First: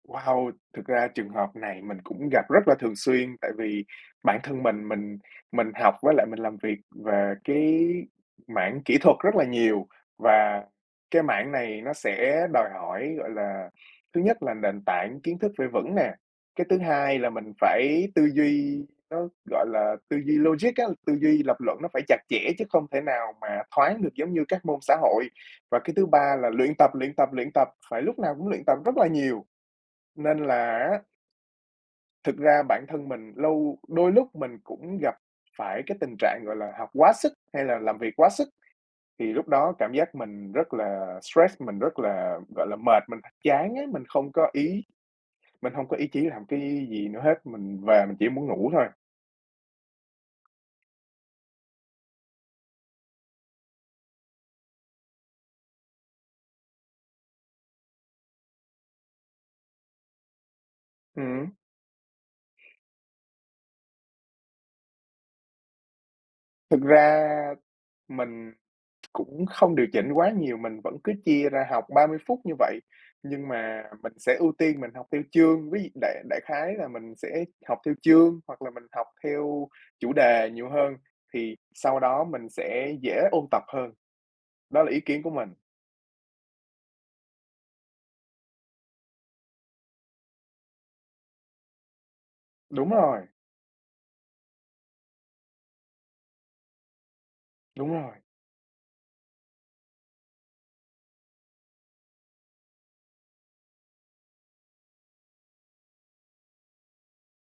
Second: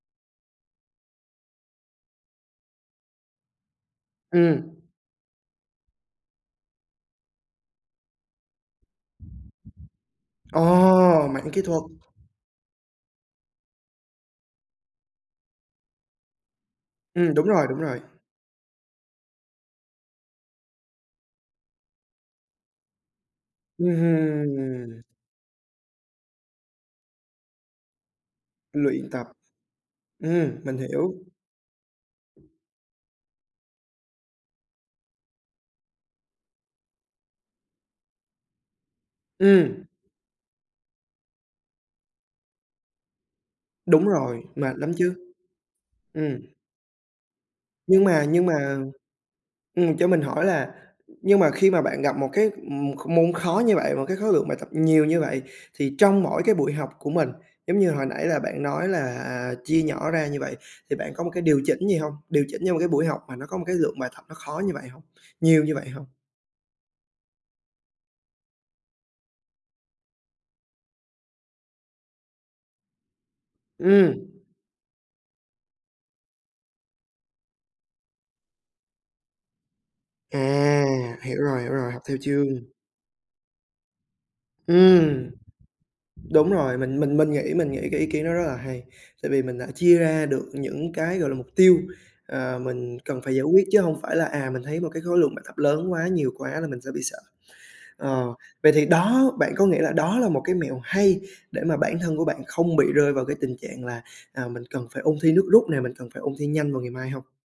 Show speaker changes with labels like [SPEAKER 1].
[SPEAKER 1] Wow! Thực ra trường hợp này mình cũng gặp rất là thường xuyên, tại vì bản thân
[SPEAKER 2] Ừm.
[SPEAKER 1] mình mình mình học với lại mình làm việc về cái mảng kỹ thuật rất là nhiều,
[SPEAKER 2] Ồ!
[SPEAKER 1] và cái
[SPEAKER 2] Mảng
[SPEAKER 1] mảng
[SPEAKER 2] kỹ
[SPEAKER 1] này
[SPEAKER 2] thuật.
[SPEAKER 1] nó sẽ đòi hỏi, gọi là, thứ nhất là nền tảng kiến thức phải vững nè, cái thứ hai là
[SPEAKER 2] Ừm, đúng
[SPEAKER 1] mình
[SPEAKER 2] rồi, đúng rồi!
[SPEAKER 1] phải tư duy, nó, gọi là, tư duy logic á, tư duy lập luận nó phải chặt chẽ, chứ không thể nào mà
[SPEAKER 2] Ừm
[SPEAKER 1] thoáng được giống như
[SPEAKER 2] hưm,
[SPEAKER 1] các môn xã
[SPEAKER 2] ừm.
[SPEAKER 1] hội. Và cái thứ ba là luyện tập, luyện tập, luyện tập, phải lúc nào cũng luyện tập rất là
[SPEAKER 2] Luyện tập.
[SPEAKER 1] nhiều. Nên
[SPEAKER 2] Ừm, mình
[SPEAKER 1] là á
[SPEAKER 2] hiểu.
[SPEAKER 1] thực ra bản thân mình lâu đôi lúc mình cũng gặp phải cái tình trạng, gọi là, học quá sức hay là làm việc quá sức, thì lúc đó
[SPEAKER 2] Ừm.
[SPEAKER 1] cảm giác mình rất là stress, mình rất là, gọi là, mệt, mình chán á, mình
[SPEAKER 2] Đúng
[SPEAKER 1] không
[SPEAKER 2] rồi,
[SPEAKER 1] có
[SPEAKER 2] mệt
[SPEAKER 1] ý
[SPEAKER 2] lắm chứ!
[SPEAKER 1] mình hông có ý chí
[SPEAKER 2] Ừm.
[SPEAKER 1] làm cái gì nữa hết, mình
[SPEAKER 2] Nhưng
[SPEAKER 1] về mình
[SPEAKER 2] mà
[SPEAKER 1] chỉ
[SPEAKER 2] nhưng
[SPEAKER 1] muốn ngủ
[SPEAKER 2] mà
[SPEAKER 1] thôi.
[SPEAKER 2] ừm, cho mình hỏi là, nhưng mà khi mà bạn gặp một cái, ừm, kh môn khó như vậy, một cái khối lượng bài tập nhiều như vậy, thì trong mỗi cái buổi học của mình, giống như hồi nãy là bạn nói là, à, chia nhỏ ra như vậy, thì bạn có một cái
[SPEAKER 1] Ừm.
[SPEAKER 2] điều chỉnh gì hông? Điều chỉnh cho một cái buổi học mà nó có một cái lượng bài tập nó khó như vậy hông, nhiều như vậy hông?
[SPEAKER 1] Thực ra mình cũng không điều chỉnh quá nhiều, mình vẫn cứ chia ra học 30 phút như vậy, nhưng mà mình
[SPEAKER 2] Ừm.
[SPEAKER 1] sẽ ưu tiên mình học theo chương. Ví dụ đại đại khái là mình sẽ học theo chương, hoặc là mình học theo chủ đề nhiều hơn,
[SPEAKER 2] À! Hiểu
[SPEAKER 1] thì
[SPEAKER 2] rồi, hiểu rồi,
[SPEAKER 1] sau
[SPEAKER 2] học theo
[SPEAKER 1] đó
[SPEAKER 2] chương.
[SPEAKER 1] mình sẽ dễ ôn tập hơn, đó là ý kiến của
[SPEAKER 2] Ừm.
[SPEAKER 1] mình.
[SPEAKER 2] Đúng rồi, mình mình mình nghĩ mình nghĩ cái ý kiến đó rất là hay, tại vì mình đã chia ra được những cái, gọi là, mục tiêu, ờ,
[SPEAKER 1] Đúng
[SPEAKER 2] mình cần
[SPEAKER 1] rồi.
[SPEAKER 2] phải giải quyết, chứ hông phải là, à, mình thấy một cái khối lượng bài tập lớn quá, nhiều quá là mình sẽ bị sợ.
[SPEAKER 1] Đúng rồi.
[SPEAKER 2] Ờ, vậy thì đó bạn có nghĩ là đó là một cái mẹo hay để mà bản thân của bạn không bị rơi vào cái tình trạng là, à, mình cần phải ôn thi nước rút nè, mình cần phải ôn thi nhanh vào ngày mai hông?